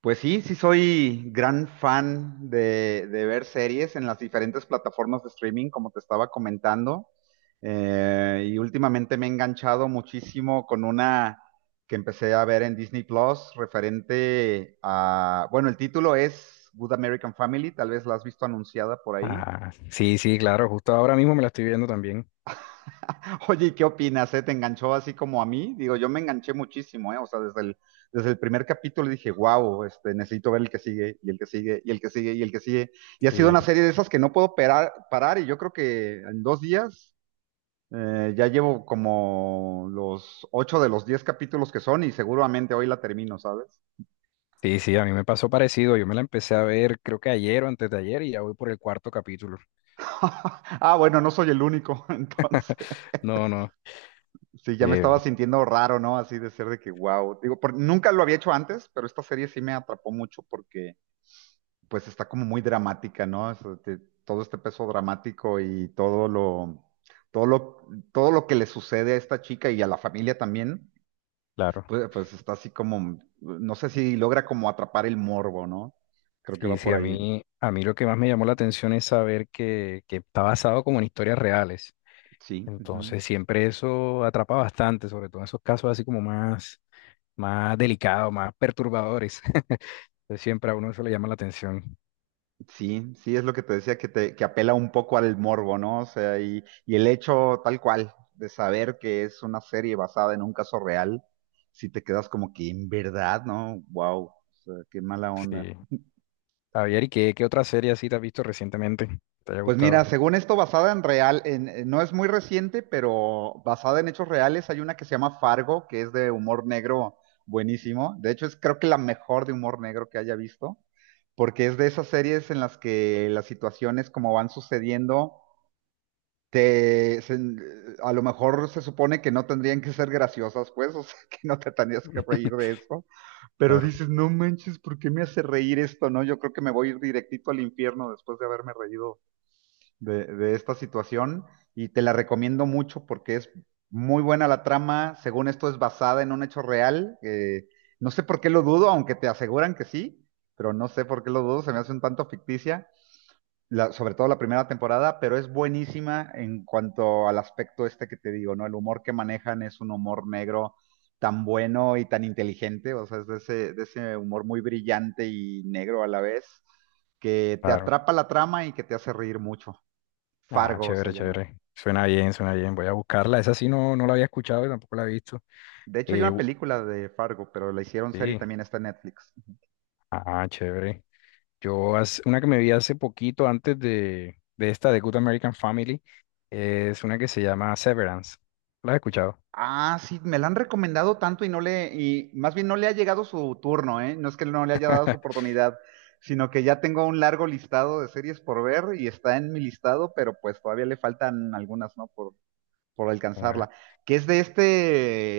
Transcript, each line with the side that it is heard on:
right: Pues sí, sí soy gran fan de ver series en las diferentes plataformas de streaming, como te estaba comentando. Y últimamente me he enganchado muchísimo con una que empecé a ver en Disney Plus referente a, bueno, el título es Good American Family, tal vez la has visto anunciada por ahí.
left: Ah, sí, sí, claro, justo ahora mismo me la estoy viendo también.
right: Oye, ¿y qué opinas? ¿eh? ¿Te enganchó así como a mí? Digo, yo me enganché muchísimo, ¿eh? O sea, desde el primer capítulo dije, wow, este, necesito ver el que sigue, y el que sigue, y el que sigue, y el que sigue. Y ha sido
left: Sí,
right: una serie de esas que no puedo parar, parar y yo creo que en dos días ya llevo como los ocho de los 10 capítulos que son y seguramente hoy la termino, ¿sabes?
left: sí, sí, a mí me pasó parecido. Yo me la empecé a ver creo que ayer o antes de ayer y ya voy por el cuarto capítulo.
right: Ah, bueno, no soy el único, entonces.
left: No, no,
right: Sí, ya me
left: eh,
right: estaba sintiendo raro, ¿no? Así de ser de que, wow. Digo, nunca lo había hecho antes, pero esta serie sí me atrapó mucho porque pues está como muy dramática, ¿no? O sea, todo este peso dramático y todo lo que le sucede a esta chica y a la familia también,
left: claro.
right: pues está así como, no sé si logra como atrapar el morbo, ¿no? Creo que
left: Sí,
right: va
left: sí,
right: por
left: a
right: ahí.
left: mí, a mí lo que más me llamó la atención es saber que está basado como en historias reales.
right: Sí, ujú.
left: Entonces siempre eso atrapa bastante, sobre todo en esos casos así como más, más delicados, más perturbadores. Entonces siempre a uno eso le llama la atención.
right: Sí, sí, es lo que te decía, que apela un poco al morbo, ¿no? O sea, y el hecho tal cual de saber que es una serie basada en un caso real, si te quedas como que en verdad, ¿no? Wow, o sea, qué mala onda.
left: Sí. Javier, ¿y qué, qué otra serie así te has visto recientemente? ¿Te haya
right: Pues mira,
left: gustado?
right: según esto, basada en real, no es muy reciente, pero basada en hechos reales, hay una que se llama Fargo, que es de humor negro buenísimo. De hecho, es creo que la mejor de humor negro que haya visto, porque es de esas series en las que las situaciones como van sucediendo, a lo mejor se supone que no tendrían que ser graciosas, pues, o sea, que no te tendrías que reír de esto, pero
left: Claro,
right: dices, no manches, ¿por qué me hace reír esto? No, yo creo que me voy a ir directito al infierno después de haberme reído de esta situación y te la recomiendo mucho porque es muy buena la trama. Según esto es basada en un hecho real. No sé por qué lo dudo, aunque te aseguran que sí, pero no sé por qué lo dudo. Se me hace un tanto ficticia, sobre todo la primera temporada, pero es buenísima en cuanto al aspecto este que te digo, ¿no? El humor que manejan es un humor negro tan bueno y tan inteligente, o sea, es de ese humor muy brillante y negro a la vez, que te
left: claro.
right: atrapa la trama y que te hace reír mucho.
left: Ah,
right: Fargo se
left: chévere,
right: llama.
left: chévere. Suena bien, suena bien. Voy a buscarla. Esa sí no, no la había escuchado y tampoco la he visto.
right: De hecho, hay
left: Eh,
right: una
left: u-
right: película de Fargo, pero la hicieron serie y
left: sí.
right: también está en Netflix.
left: Ah, chévere. Yo, una que me vi hace poquito antes de esta, de Good American Family, es una que se llama Severance. ¿La has escuchado?
right: Ah, sí, me la han recomendado tanto y no le, y más bien no le ha llegado su turno, ¿eh? No es que no le haya dado su oportunidad, sino que ya tengo un largo listado de series por ver y está en mi listado, pero pues todavía le faltan algunas, ¿no? Por
left: Ah,
right: alcanzarla, que es de este,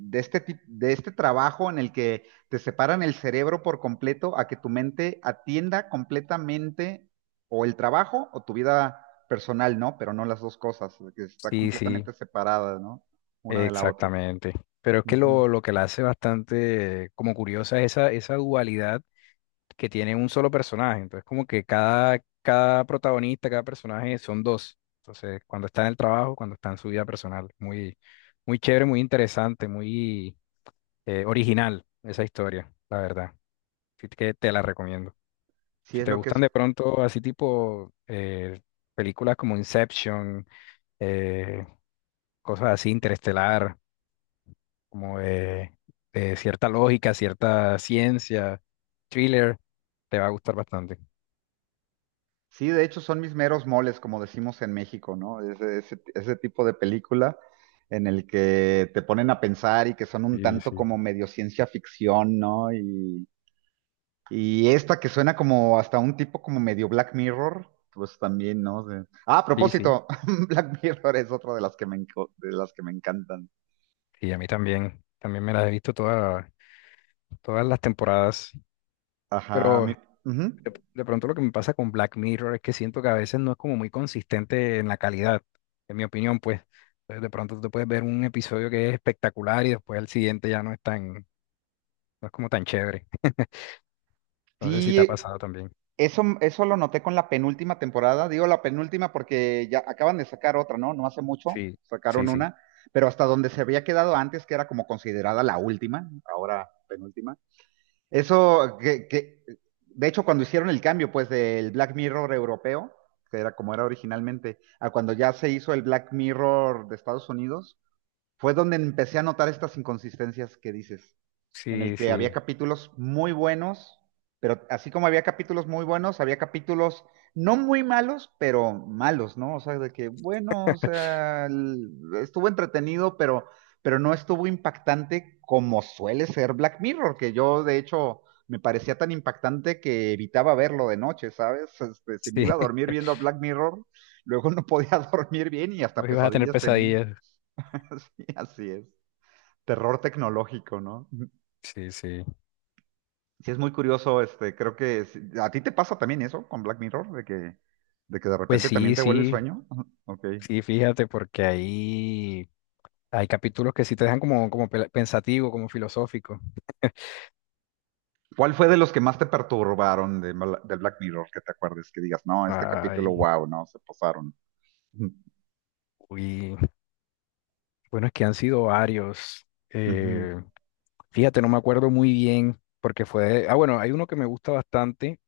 right: de este, tip- de este trabajo en el que te separan el cerebro por completo a que tu mente atienda completamente o el trabajo o tu vida personal, ¿no? Pero no las dos cosas, que está
left: sí, sí,
right: completamente separada, ¿no? Una de la otra.
left: exactamente. Pero es que lo,
right: Ujú.
left: lo que la hace bastante como curiosa es esa, esa dualidad que tiene un solo personaje. Entonces, como que cada, cada protagonista, cada personaje son dos. Entonces, cuando está en el trabajo, cuando está en su vida personal. Muy, muy chévere, muy interesante, muy original esa historia, la verdad. Así que te la recomiendo.
right: Sí,
left: Si
right: es
left: te
right: lo que
left: gustan
right: es.
left: de pronto así tipo películas como Inception, eh, cosas así, interestelar, como de cierta lógica, cierta ciencia, thriller, te va a gustar bastante.
right: Sí, de hecho son mis meros moles, como decimos en México, ¿no? Ese tipo de película en el que te ponen a pensar y que son un
left: Sí,
right: tanto
left: sí.
right: como medio ciencia ficción, ¿no? Y esta que suena como hasta un tipo como medio Black Mirror, pues también, ¿no? De- Ah, a
left: Sí, sí.
right: propósito, Black Mirror es otra de las que de las que me encantan.
left: Y a mí también, también me las he visto todas, todas las temporadas.
right: Ajá,
left: Pero
right: ujú.
left: de pronto lo que me pasa con Black Mirror es que siento que a veces no es como muy consistente en la calidad, en mi opinión, pues. Entonces, de pronto tú te puedes ver un episodio que es espectacular y después el siguiente ya no es tan, no es como tan chévere. No sé si te ha
right: Sí,
left: pasado también.
right: eso lo noté con la penúltima temporada. Digo la penúltima porque ya acaban de sacar otra, ¿no? No hace mucho,
left: Sí, sí,
right: sacaron
left: sí.
right: una, pero hasta donde se había quedado antes, que era como considerada la última, ahora penúltima. Eso de hecho, cuando hicieron el cambio, pues, del Black Mirror europeo, que era como era originalmente, a cuando ya se hizo el Black Mirror de Estados Unidos, fue donde empecé a notar estas inconsistencias que dices en el
left: Sí,
right: que había
left: sí,
right: capítulos muy buenos, pero así como había capítulos muy buenos, había capítulos no muy malos, pero malos, ¿no? O sea, de que, bueno, o sea, estuvo entretenido, pero no estuvo impactante como suele ser Black Mirror, que yo de hecho me parecía tan impactante que evitaba verlo de noche, ¿sabes? Este, si me
left: sí.
right: iba a dormir viendo Black Mirror, luego no podía dormir bien y hasta
left: Hoy vas a tener
right: pesadillas tenía.
left: pesadillas.
right: Sí, así es. Terror tecnológico, ¿no?
left: Sí, sí.
right: Sí, es muy curioso, este, creo que a ti te pasa también eso con Black Mirror, de que de
left: Pues
right: repente también
left: sí,
right: te huele el
left: sí,
right: sueño. Ujú, ok.
left: sí, fíjate, porque ahí. Hay capítulos que sí te dejan como, como pensativo, como filosófico.
right: ¿Cuál fue de los que más te perturbaron de, del Black Mirror que te acuerdes? Que digas, no, este capítulo,
left: Ay,
right: wow, no, se pasaron. Ujú.
left: uy. Bueno, es que han sido varios.
right: Ujú.
left: Fíjate, no me acuerdo muy bien porque fue... Ah, bueno, hay uno que me gusta bastante.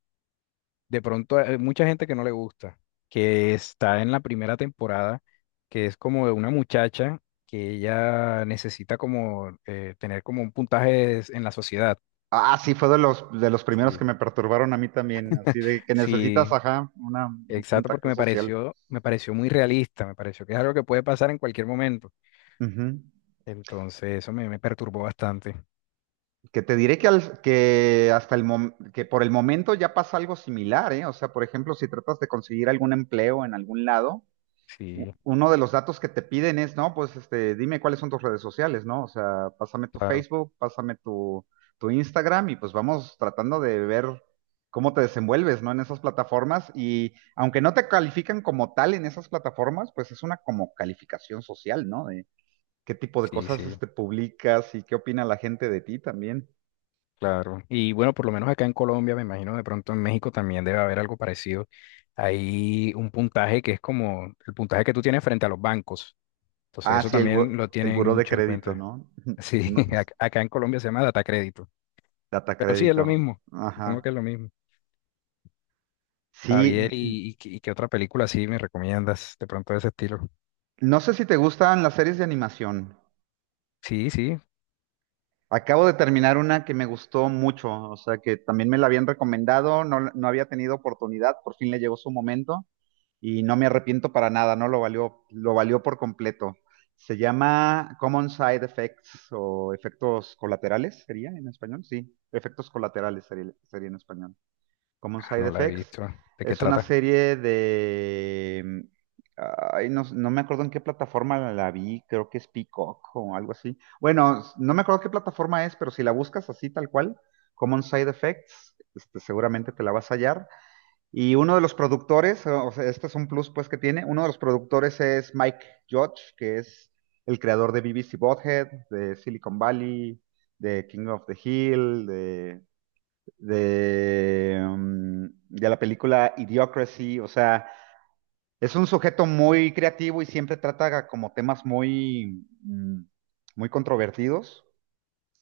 left: De pronto hay mucha gente que no le gusta, que está en la primera temporada, que es como de una muchacha que ella necesita como tener como un puntaje en la sociedad.
right: Ah, sí, fue de los primeros
left: Sí,
right: que me perturbaron a mí también, así de que necesitas,
left: sí,
right: ajá, un
left: exacto,
right: puntaje
left: porque
right: social.
left: me pareció muy realista, me pareció que es algo que puede pasar en cualquier momento.
right: Ujú.
left: Entonces, me perturbó bastante.
right: Que te diré que, que hasta que por el momento ya pasa algo similar, ¿eh? O sea, por ejemplo, si tratas de conseguir algún empleo en algún lado,
left: Sí,
right: uno de los datos que te piden es, no, pues este, dime cuáles son tus redes sociales, ¿no? O sea, pásame tu
left: claro,
right: Facebook, pásame tu, tu Instagram y pues vamos tratando de ver cómo te desenvuelves, ¿no? En esas plataformas y aunque no te califican como tal en esas plataformas, pues es una como calificación social, ¿no? De qué tipo de
left: sí,
right: cosas
left: sí,
right: este, publicas y qué opina la gente de ti también.
left: claro. Y bueno, por lo menos acá en Colombia, me imagino de pronto en México también debe haber algo parecido. Hay un puntaje que es como el puntaje que tú tienes frente a los bancos. Entonces,
right: Ah,
left: eso
right: sí,
left: también lo
right: el
left: tienen
right: buró de
left: mucho en
right: crédito,
left: cuenta.
right: ¿no?
left: Sí,
right: No,
left: acá en Colombia se llama data crédito.
right: data
left: Pero sí, es lo
right: crédito.
left: mismo. Supongo que
right: Ajá.
left: es lo mismo.
right: Sí,
left: Javier, ¿y, y qué otra película así me recomiendas de pronto de ese estilo?
right: no sé si te gustan las series de animación.
left: Sí, sí.
right: Acabo de terminar una que me gustó mucho, o sea, que también me la habían recomendado, no, no había tenido oportunidad, por fin le llegó su momento y no me arrepiento para nada, no lo valió, lo valió por completo. Se llama Common Side Effects o efectos colaterales, ¿sería en español? Sí, efectos colaterales sería sería en español. Common
left: Ah,
right: Side
left: no la he
right: Effects.
left: visto. ¿De qué
right: Es una
left: trata?
right: serie de... Ay, no, no me acuerdo en qué plataforma la vi, creo que es Peacock o algo así. Bueno, no me acuerdo qué plataforma es, pero si la buscas así tal cual, Common Side Effects, este, seguramente te la vas a hallar. Y uno de los productores, o sea, este es un plus pues que tiene, uno de los productores es Mike Judge, que es el creador de BBC Bothead, de Silicon Valley, de King of the Hill, de, de la película Idiocracy, o sea, es un sujeto muy creativo y siempre trata como temas muy, muy controvertidos.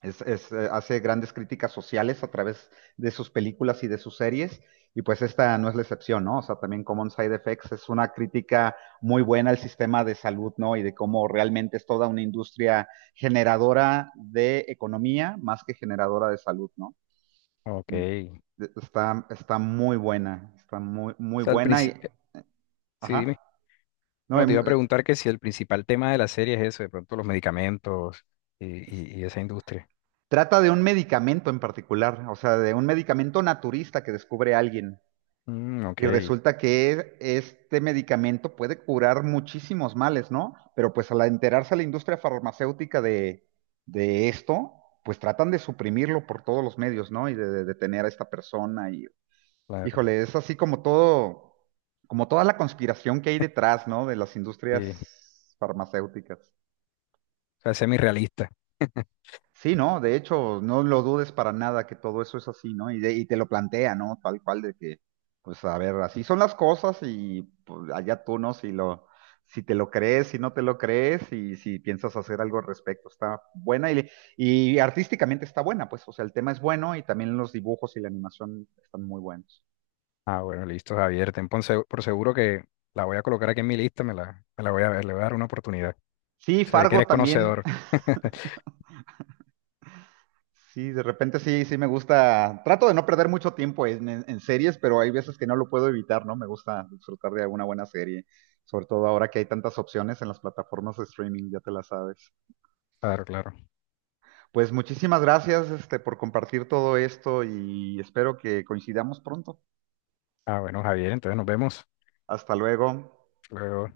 right: Hace grandes críticas sociales a través de sus películas y de sus series. Y pues esta no es la excepción, ¿no? O sea, también Common Side Effects es una crítica muy buena al sistema de salud, ¿no? Y de cómo realmente es toda una industria generadora de economía más que generadora de salud, ¿no?
left: Ok.
right: Ni-
left: O
right: Está, está muy buena, está muy
left: sea,
right: buena y,
left: Sí,
right: ajá,
left: dime.
right: no,
left: No, te iba a preguntar que si el principal tema de la serie es eso, de pronto los medicamentos y,
right: s-
left: y esa industria.
right: trata de un medicamento en particular, o sea, de un medicamento naturista que descubre alguien
left: Mm, ok,
right: y resulta que este medicamento puede curar muchísimos males, ¿no? Pero pues al enterarse la industria farmacéutica de esto, pues tratan de suprimirlo por todos los medios, ¿no? Y de detener a esta persona y
left: claro.
right: Híjole, es así como todo, como toda la conspiración que hay detrás, ¿no? De las industrias
left: Sí. O
right: farmacéuticas.
left: sea, semirrealista.
right: Sí, ¿no? De hecho, no lo dudes para nada que todo eso es así, ¿no? Y, de- y te lo plantea, ¿no? Tal cual de que, pues a ver, así son las cosas y pues, allá tú, ¿no? Si te lo crees, si no te lo crees y si piensas hacer algo al respecto, está buena y artísticamente está buena, pues, o sea, el tema es bueno y también los dibujos y la animación están muy buenos.
left: Ah, bueno, listo, Javier. Ten por por seguro que la voy a colocar aquí en mi lista, me la voy a ver, le voy a dar una oportunidad.
right: Sí,
left: Se ve que
right: Fargo
left: eres
right: también,
left: conocedor.
right: sí, de repente sí, sí me gusta. Trato de no perder mucho tiempo en series, pero hay veces que no lo puedo evitar, ¿no? Me gusta disfrutar de alguna buena serie, sobre todo ahora que hay tantas opciones en las plataformas de streaming, ya te las sabes.
left: Claro, claro.
right: Pues muchísimas gracias, este, por compartir todo esto y espero que coincidamos pronto.
left: Ah, bueno, Javier, entonces nos vemos
right: Hasta luego.
left: luego.